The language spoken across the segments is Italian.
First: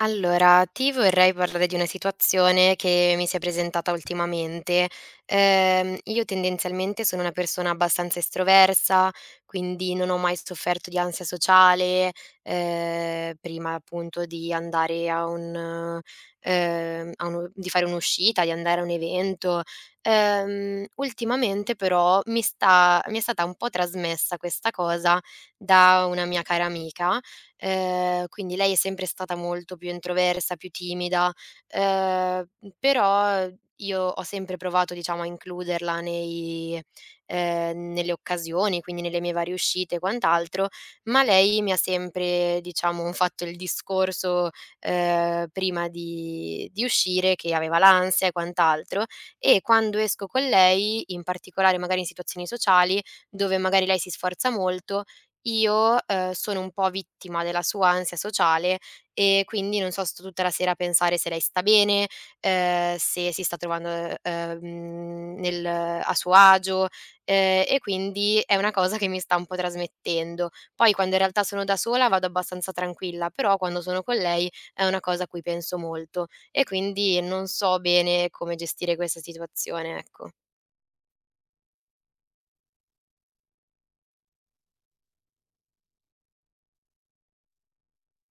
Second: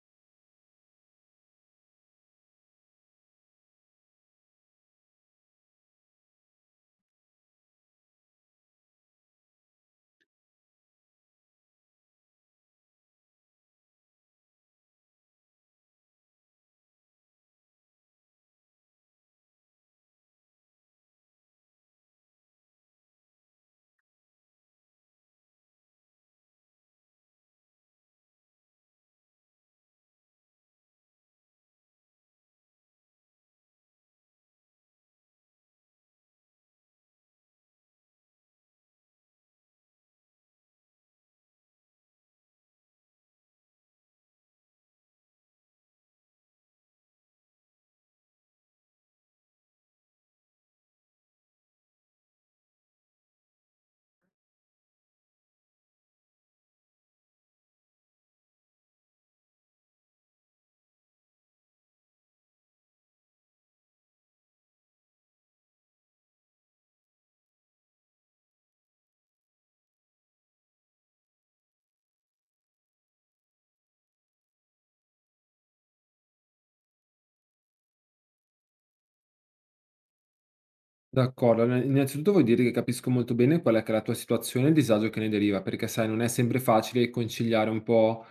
Allora, ti vorrei parlare di una situazione che mi si è presentata ultimamente. Io tendenzialmente sono una persona abbastanza estroversa, quindi non ho mai sofferto di ansia sociale, prima appunto di andare a un, a uno- di fare un'uscita, di andare a un evento. Ultimamente però mi è stata un po' trasmessa questa cosa da una mia cara amica. Quindi lei è sempre stata molto più introversa, più timida, ehm, però io ho sempre provato, diciamo, a includerla nei nelle occasioni, quindi nelle mie varie uscite e quant'altro, ma lei mi ha sempre, diciamo, fatto il discorso, prima di uscire, che aveva l'ansia e quant'altro. E quando esco con lei, in particolare magari in situazioni sociali, dove magari lei si sforza molto, io, sono un po' vittima della sua ansia sociale e quindi, non so, sto tutta la sera a pensare se lei sta bene, se si sta trovando, nel a suo agio, e quindi è una cosa che mi sta un po' trasmettendo. Poi, quando in realtà sono da sola, vado abbastanza tranquilla, però quando sono con lei è una cosa a cui penso molto e quindi non so bene come gestire questa situazione, ecco. D'accordo, allora innanzitutto voglio dire che capisco molto bene qual è che è la tua situazione e il disagio che ne deriva, perché sai, non è sempre facile conciliare un po'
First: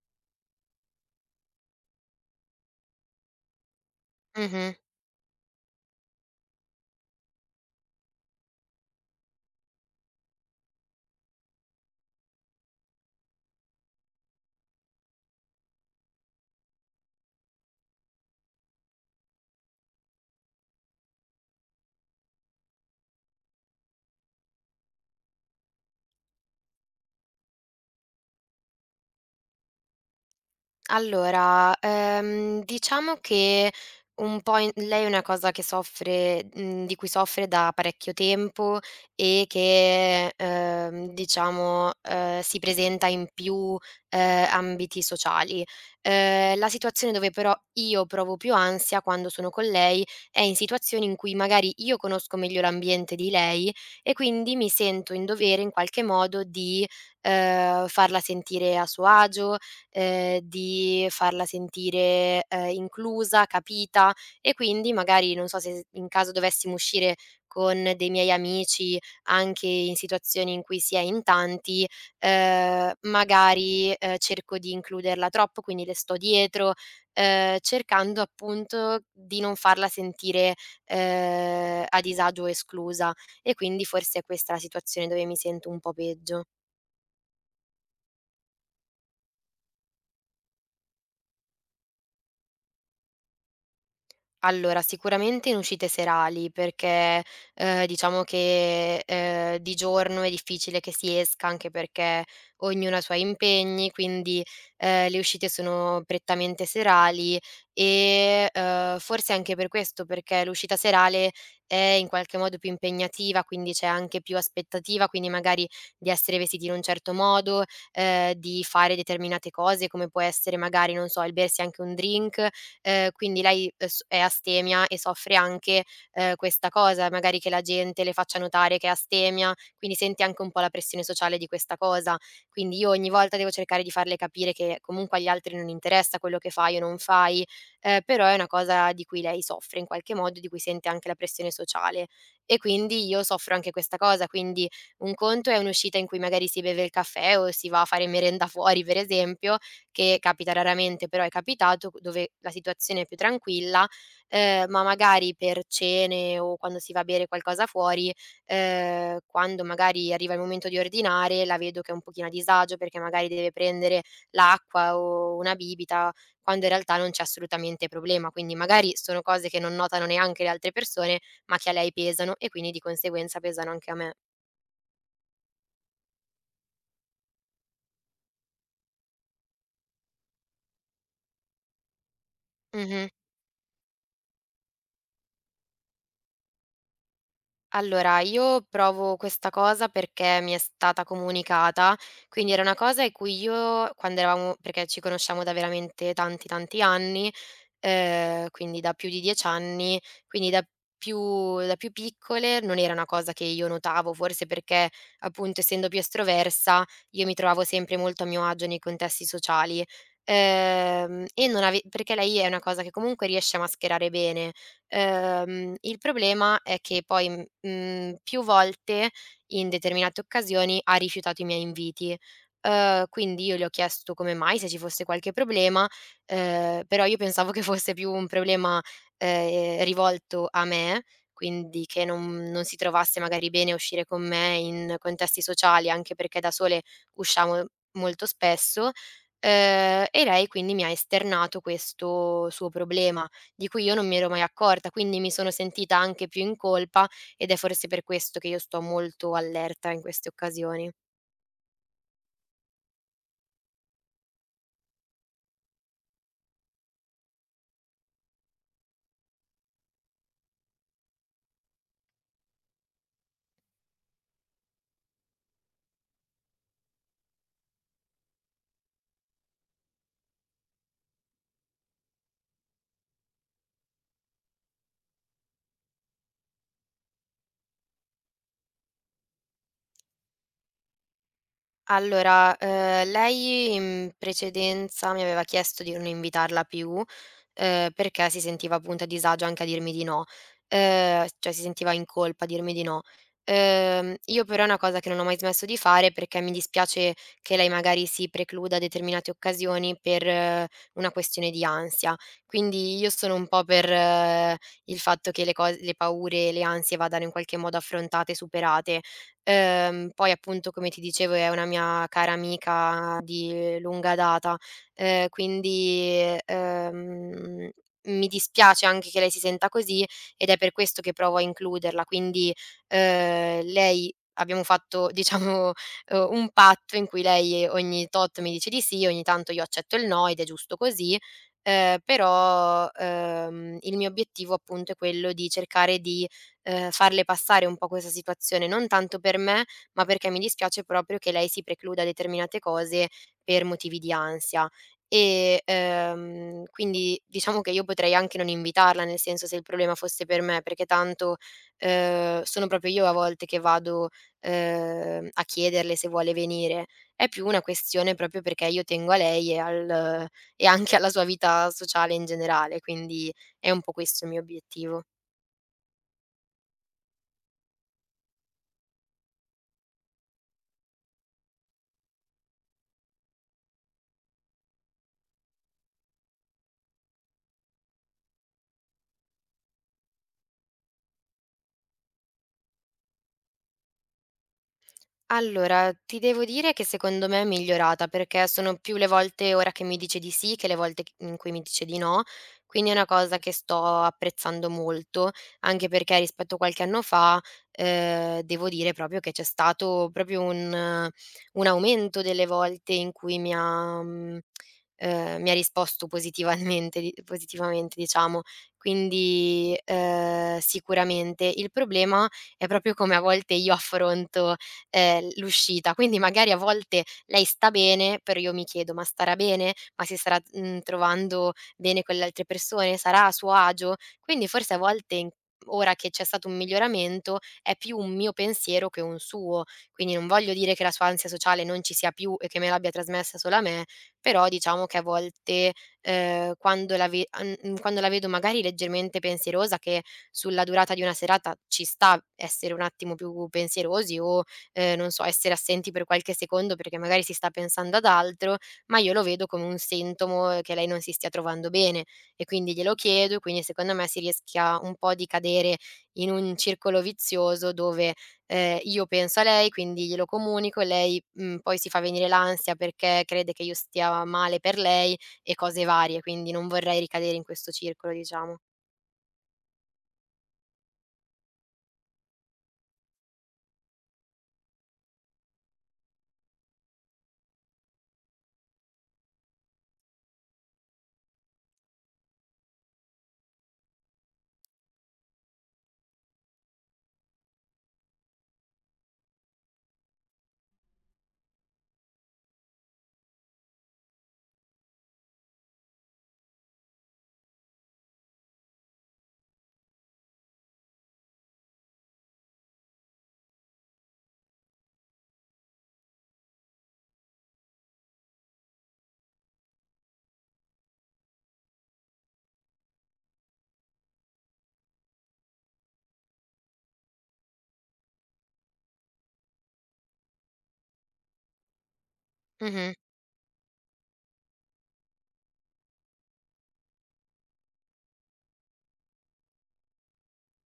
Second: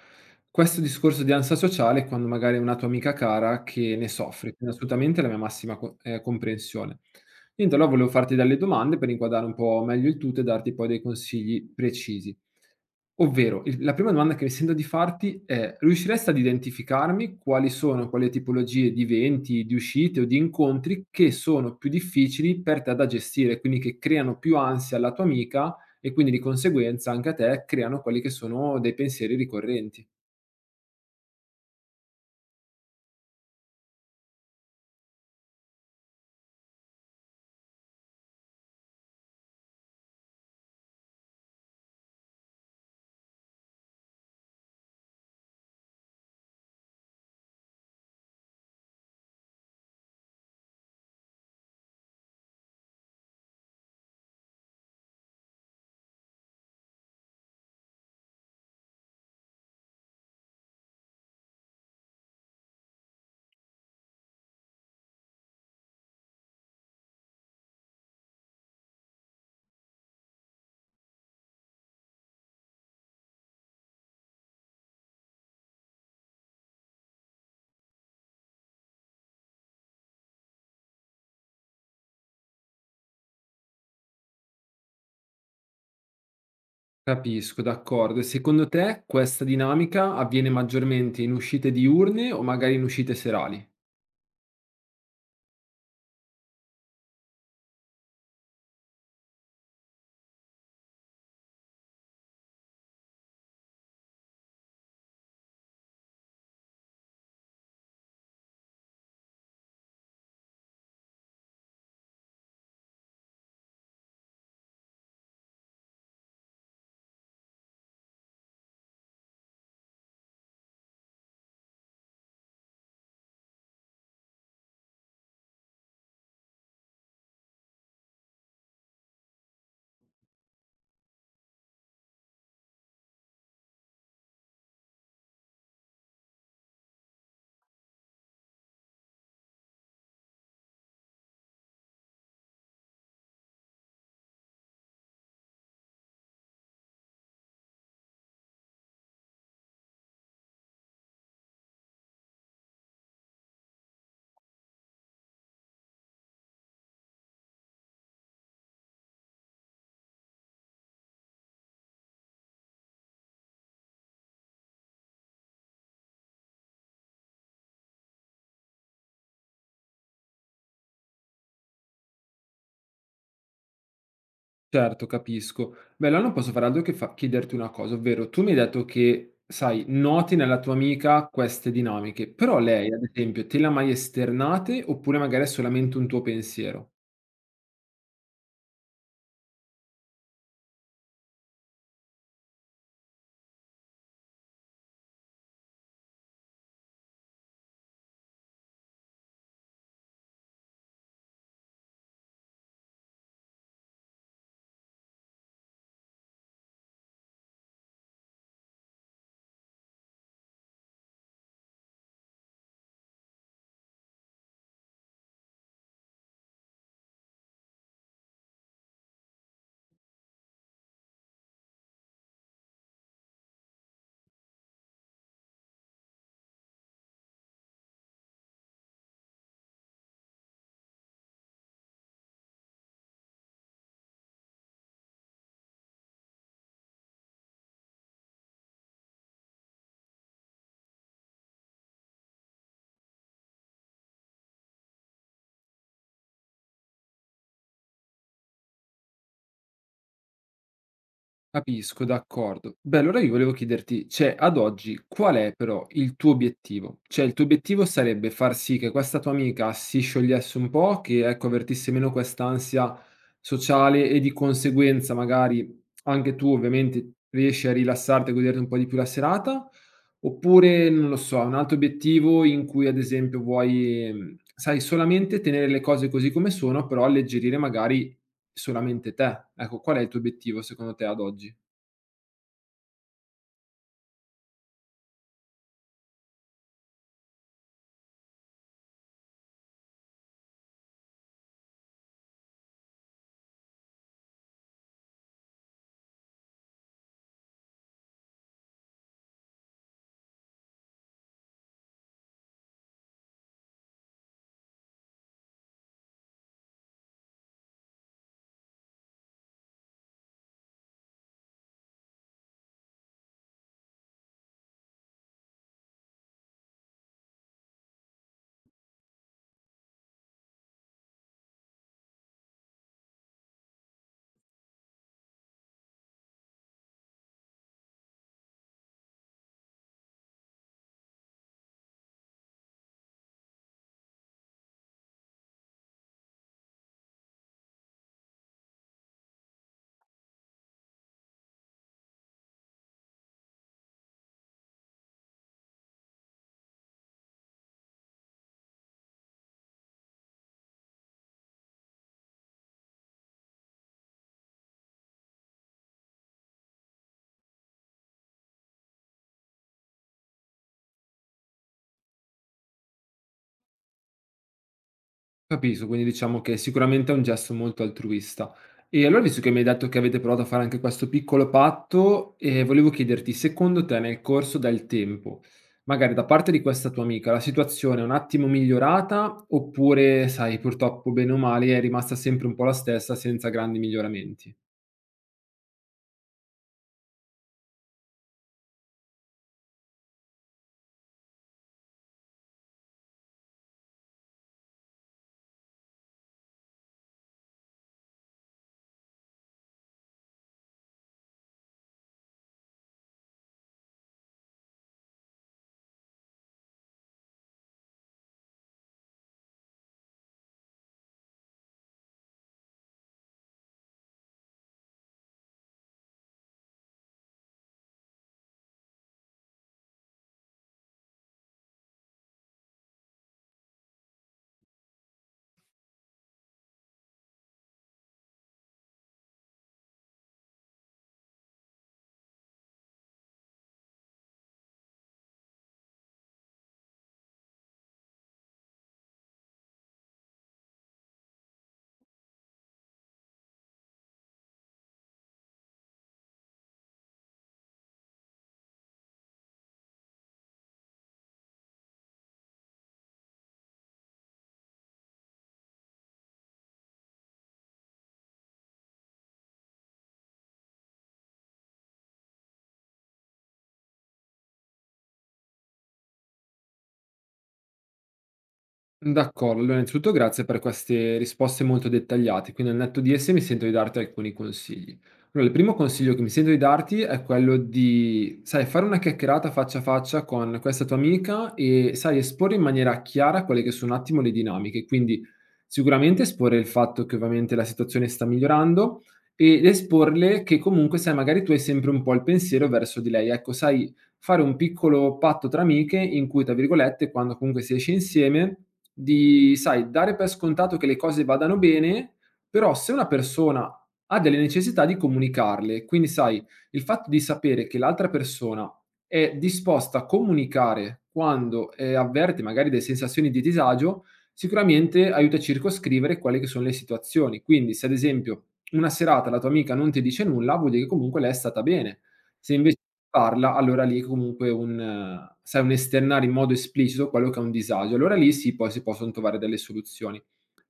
questo discorso di ansia sociale quando magari è una tua amica cara che ne soffre, Mh-mh. quindi assolutamente la mia massima comprensione. Niente, allora volevo farti delle domande per inquadrare un po' meglio il tutto e darti poi dei consigli precisi. Ovvero, il la prima domanda che mi sento di farti è: riusciresti ad identificarmi quali sono quelle tipologie di eventi, di uscite o di incontri che sono più difficili per te da gestire, quindi che creano più ansia alla tua amica e quindi di conseguenza anche a te creano quelli che sono dei pensieri ricorrenti. Allora, diciamo che un po' in lei è una cosa che di cui soffre da parecchio tempo e che, diciamo, si presenta in più, ambiti sociali. La situazione dove però io provo più ansia quando sono con lei è in situazioni in cui magari io conosco meglio l'ambiente di lei e quindi mi sento in dovere, in qualche modo, di farla sentire a suo agio, di farla sentire, inclusa, capita. E quindi magari non so, se in caso dovessimo uscire con dei miei amici, anche in situazioni in cui si è in tanti, magari, cerco di includerla troppo, quindi le sto dietro, cercando appunto di non farla sentire, a disagio o esclusa, e quindi forse è questa la situazione dove mi sento un po' peggio. Capisco, d'accordo. E secondo te questa dinamica avviene maggiormente in uscite diurne o magari in uscite serali? Allora, sicuramente in uscite serali, perché, diciamo che, di giorno è difficile che si esca, anche perché ognuno ha i suoi impegni, quindi, le uscite sono prettamente serali. E, forse anche per questo, perché l'uscita serale è, in qualche modo, più impegnativa, quindi c'è anche più aspettativa, quindi magari di essere vestiti in un certo modo, di fare determinate cose, come può essere magari, non so, il bersi anche un drink. Quindi lei, s è astemia e soffre anche, questa cosa, magari che la gente le faccia notare che è astemia, quindi sente anche un po' la pressione sociale di questa cosa. Quindi io ogni volta devo cercare di farle capire che comunque agli altri non interessa quello che fai o non fai, però è una cosa di cui lei soffre, in qualche modo, di cui sente anche la pressione sociale. E quindi io soffro anche questa cosa, quindi un conto è un'uscita in cui magari si beve il caffè o si va a fare merenda fuori, per esempio, che capita raramente, però è capitato, dove la situazione è più tranquilla, ma magari per cene, o quando si va a bere qualcosa fuori, quando magari arriva il momento di ordinare, la vedo che è un pochino a disagio, perché magari deve prendere l'acqua o una bibita, quando in realtà non c'è assolutamente problema. Quindi magari sono cose che non notano neanche le altre persone, ma che a lei pesano e quindi di conseguenza pesano anche a me. Certo, capisco. Beh, allora non posso fare altro che fa chiederti una cosa, ovvero tu mi hai detto che, sai, noti nella tua amica queste dinamiche, però lei, ad Mh-mh. esempio, te le ha mai esternate oppure magari è solamente un tuo pensiero? Allora, io provo questa cosa perché mi è stata comunicata, quindi era una cosa in cui io quando eravamo perché ci conosciamo da veramente tanti, tanti anni, quindi da più di 10 anni, quindi da più piccole non era una cosa che io notavo, forse perché appunto, essendo più estroversa, io mi trovavo sempre molto a mio agio nei contesti sociali. E non ave Perché lei è una cosa che comunque riesce a mascherare bene. Il problema è che poi, più volte in determinate occasioni ha rifiutato i miei inviti. Quindi io le ho chiesto come mai, se ci fosse qualche problema. Però io pensavo che fosse più un problema, rivolto a me, quindi che non si trovasse magari bene a uscire con me in contesti sociali, anche perché da sole usciamo molto spesso, e lei quindi mi ha esternato questo suo problema, di cui io non mi ero mai accorta, quindi mi sono sentita anche più in colpa ed è forse per questo che io sto molto allerta in queste occasioni. Capisco, d'accordo. Beh, allora io volevo chiederti, cioè, ad oggi qual è però il tuo obiettivo? Cioè, il tuo obiettivo sarebbe far sì che questa tua amica si sciogliesse un po', che ecco, avvertisse meno quest'ansia sociale e di conseguenza magari anche tu ovviamente riesci a rilassarti e goderti un po' di più la serata? Oppure, non lo so, un altro obiettivo in cui ad esempio vuoi, sai, solamente tenere le cose così come sono, però alleggerire magari solamente te. Ecco, qual è il tuo obiettivo secondo te ad oggi? Allora, lei in precedenza mi aveva chiesto di non invitarla più, perché si sentiva appunto a disagio anche a dirmi di no. Cioè, si sentiva in colpa a dirmi di no. Io però è una cosa che non ho mai smesso di fare, perché mi dispiace che lei magari si precluda determinate occasioni per una questione di ansia. Quindi io sono un po' per il fatto che le paure, le ansie vadano, in qualche modo, affrontate e superate. Poi appunto, come ti dicevo, è una mia cara amica di lunga data, quindi, mi dispiace anche che lei si senta così, ed è per questo che provo a includerla. Quindi, lei, abbiamo fatto diciamo, un patto in cui lei ogni tot mi dice di sì, ogni tanto io accetto il no, ed è giusto così, però, il mio obiettivo appunto è quello di cercare di farle passare un po' questa situazione, non tanto per me, ma perché mi dispiace proprio che lei si precluda determinate cose per motivi di ansia. E, quindi diciamo che io potrei anche non invitarla, nel senso, se il problema fosse per me, perché tanto, sono proprio io a volte che vado, a chiederle se vuole venire. È più una questione proprio perché io tengo a lei e al, e anche alla sua vita sociale in generale, quindi è un po' questo il mio obiettivo. Capisco, quindi diciamo che sicuramente è un gesto molto altruista. E allora, visto che mi hai detto che avete provato a fare anche questo piccolo patto, volevo chiederti, secondo te nel corso del tempo, magari da parte di questa tua amica, la situazione è un attimo migliorata oppure sai, purtroppo, bene o male, è rimasta sempre un po' la stessa senza grandi miglioramenti? Allora, ti devo dire che secondo me è migliorata, perché sono più le volte ora che mi dice di sì, che le volte c in cui mi dice di no, quindi è una cosa che sto apprezzando molto, anche perché rispetto a qualche anno fa, devo dire proprio che c'è stato proprio un aumento delle volte in cui mi ha risposto positivamente, di positivamente diciamo. Quindi, sicuramente. Il problema è proprio come a volte io affronto l'uscita. Quindi magari a volte lei sta bene, però io mi chiedo: "Ma starà bene? Ma si starà, trovando bene con le altre persone? Sarà a suo agio?" Quindi forse a volte, in ora che c'è stato un miglioramento, è più un mio pensiero che un suo. Quindi non voglio dire che la sua ansia sociale non ci sia più e che me l'abbia trasmessa solo a me, però diciamo che a volte, quando la ve an mhmm, quando la vedo magari leggermente pensierosa, che sulla durata di una serata ci sta essere un attimo più pensierosi, o non so, essere assenti per qualche secondo perché magari si sta pensando ad altro, ma io lo vedo come un sintomo che lei non si stia trovando bene, e quindi glielo chiedo, e quindi secondo me si rischia un po' di cadere in un circolo vizioso, dove, io penso a lei, quindi glielo comunico, lei, poi si fa venire l'ansia perché crede che io stia male per lei e cose varie, quindi non vorrei ricadere in questo circolo, diciamo. D'accordo, allora innanzitutto grazie per queste risposte molto dettagliate, quindi al netto di esse mi sento di darti alcuni consigli. Allora, il primo consiglio che mi sento di darti è quello di, sai, fare una chiacchierata faccia a faccia con questa tua amica e, sai, esporre in maniera chiara quelle che sono un attimo le dinamiche, quindi sicuramente esporre il fatto che ovviamente la situazione sta migliorando ed esporle che comunque, sai, magari tu hai sempre un po' il pensiero verso di lei, ecco, sai, fare un piccolo patto tra amiche in cui, tra virgolette, quando comunque si esce insieme di, sai, dare per scontato che le cose vadano bene, però se una persona ha delle necessità di comunicarle, quindi sai, il fatto di sapere che l'altra persona è disposta a comunicare quando avverte magari delle sensazioni di disagio, sicuramente aiuta a circoscrivere quelle che sono le situazioni. Quindi se ad esempio una serata la tua amica non ti dice nulla, vuol dire che comunque lei è stata bene. Se invece Mh-mh. parla, allora lì comunque un sai, un esternare in modo esplicito quello che è un disagio. Allora lì sì, poi si possono trovare delle soluzioni.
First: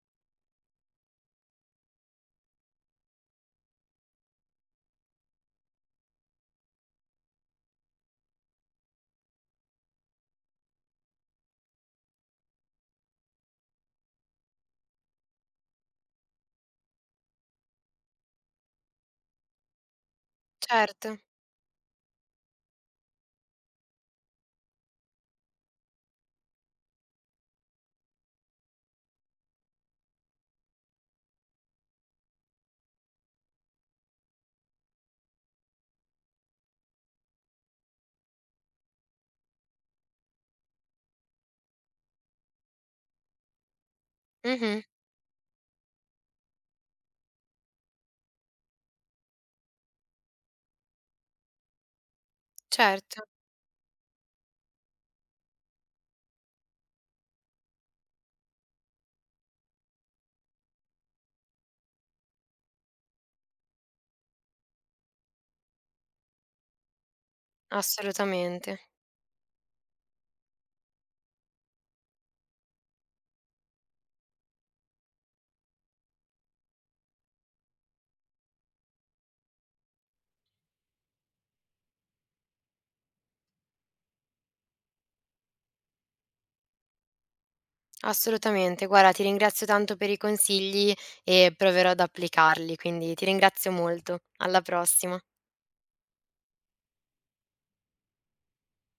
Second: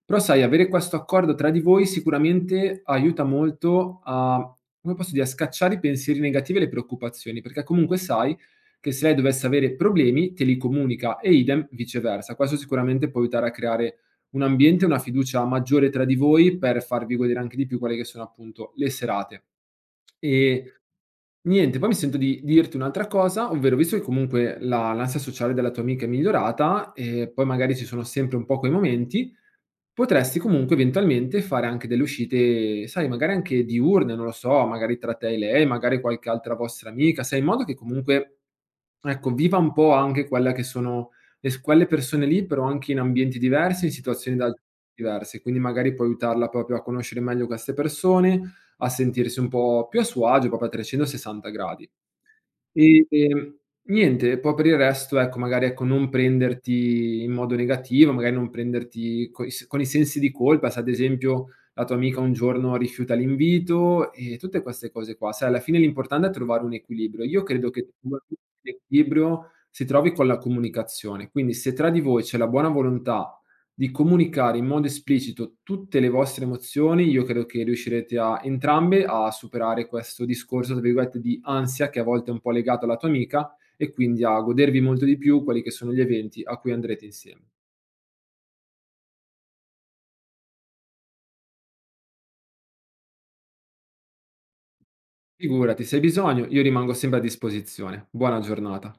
Però sai, avere questo accordo tra di voi sicuramente aiuta molto a come posso dire, a scacciare i pensieri negativi e le preoccupazioni, perché comunque sai che se lei dovesse avere problemi te li comunica e idem viceversa. Questo sicuramente può aiutare a creare un ambiente e una fiducia maggiore tra di voi per farvi godere anche di più quelle che sono appunto le serate. E Certo. Niente, poi mi sento di dirti un'altra cosa, ovvero visto che comunque la l'ansia sociale della tua amica è migliorata e poi magari ci sono sempre un po' quei momenti, potresti comunque eventualmente fare anche delle uscite, sai, magari anche diurne, non lo so, magari tra te e lei, magari qualche altra vostra amica, sai, in modo che comunque, ecco, viva un po' anche quella che sono le s quelle persone lì, però anche in ambienti diversi, in situazioni da Mh-mh. diverse. Quindi magari puoi aiutarla proprio a conoscere meglio queste persone, a sentirsi un po' più a suo agio, proprio a 360 gradi. E, Certo. ehm, niente, poi per il resto, ecco, magari, ecco, non prenderti in modo negativo, magari non prenderti coi s con i sensi di colpa, se ad esempio la tua amica un giorno rifiuta l'invito e tutte queste cose qua. Sai, alla fine l'importante è trovare un equilibrio. Io credo che Assolutamente. l'equilibrio si trovi con la comunicazione, quindi se tra di voi c'è la buona volontà di comunicare in modo esplicito tutte le vostre emozioni, io credo che riuscirete a entrambe a superare questo discorso, tra virgolette, di ansia che a volte è un po' legato alla tua amica e quindi a godervi molto di più quelli che sono gli eventi a cui andrete insieme. Assolutamente. Guarda, ti ringrazio tanto per i consigli e proverò ad applicarli, quindi ti ringrazio molto. Alla prossima. Figurati, se hai bisogno, io rimango sempre a disposizione. Buona giornata.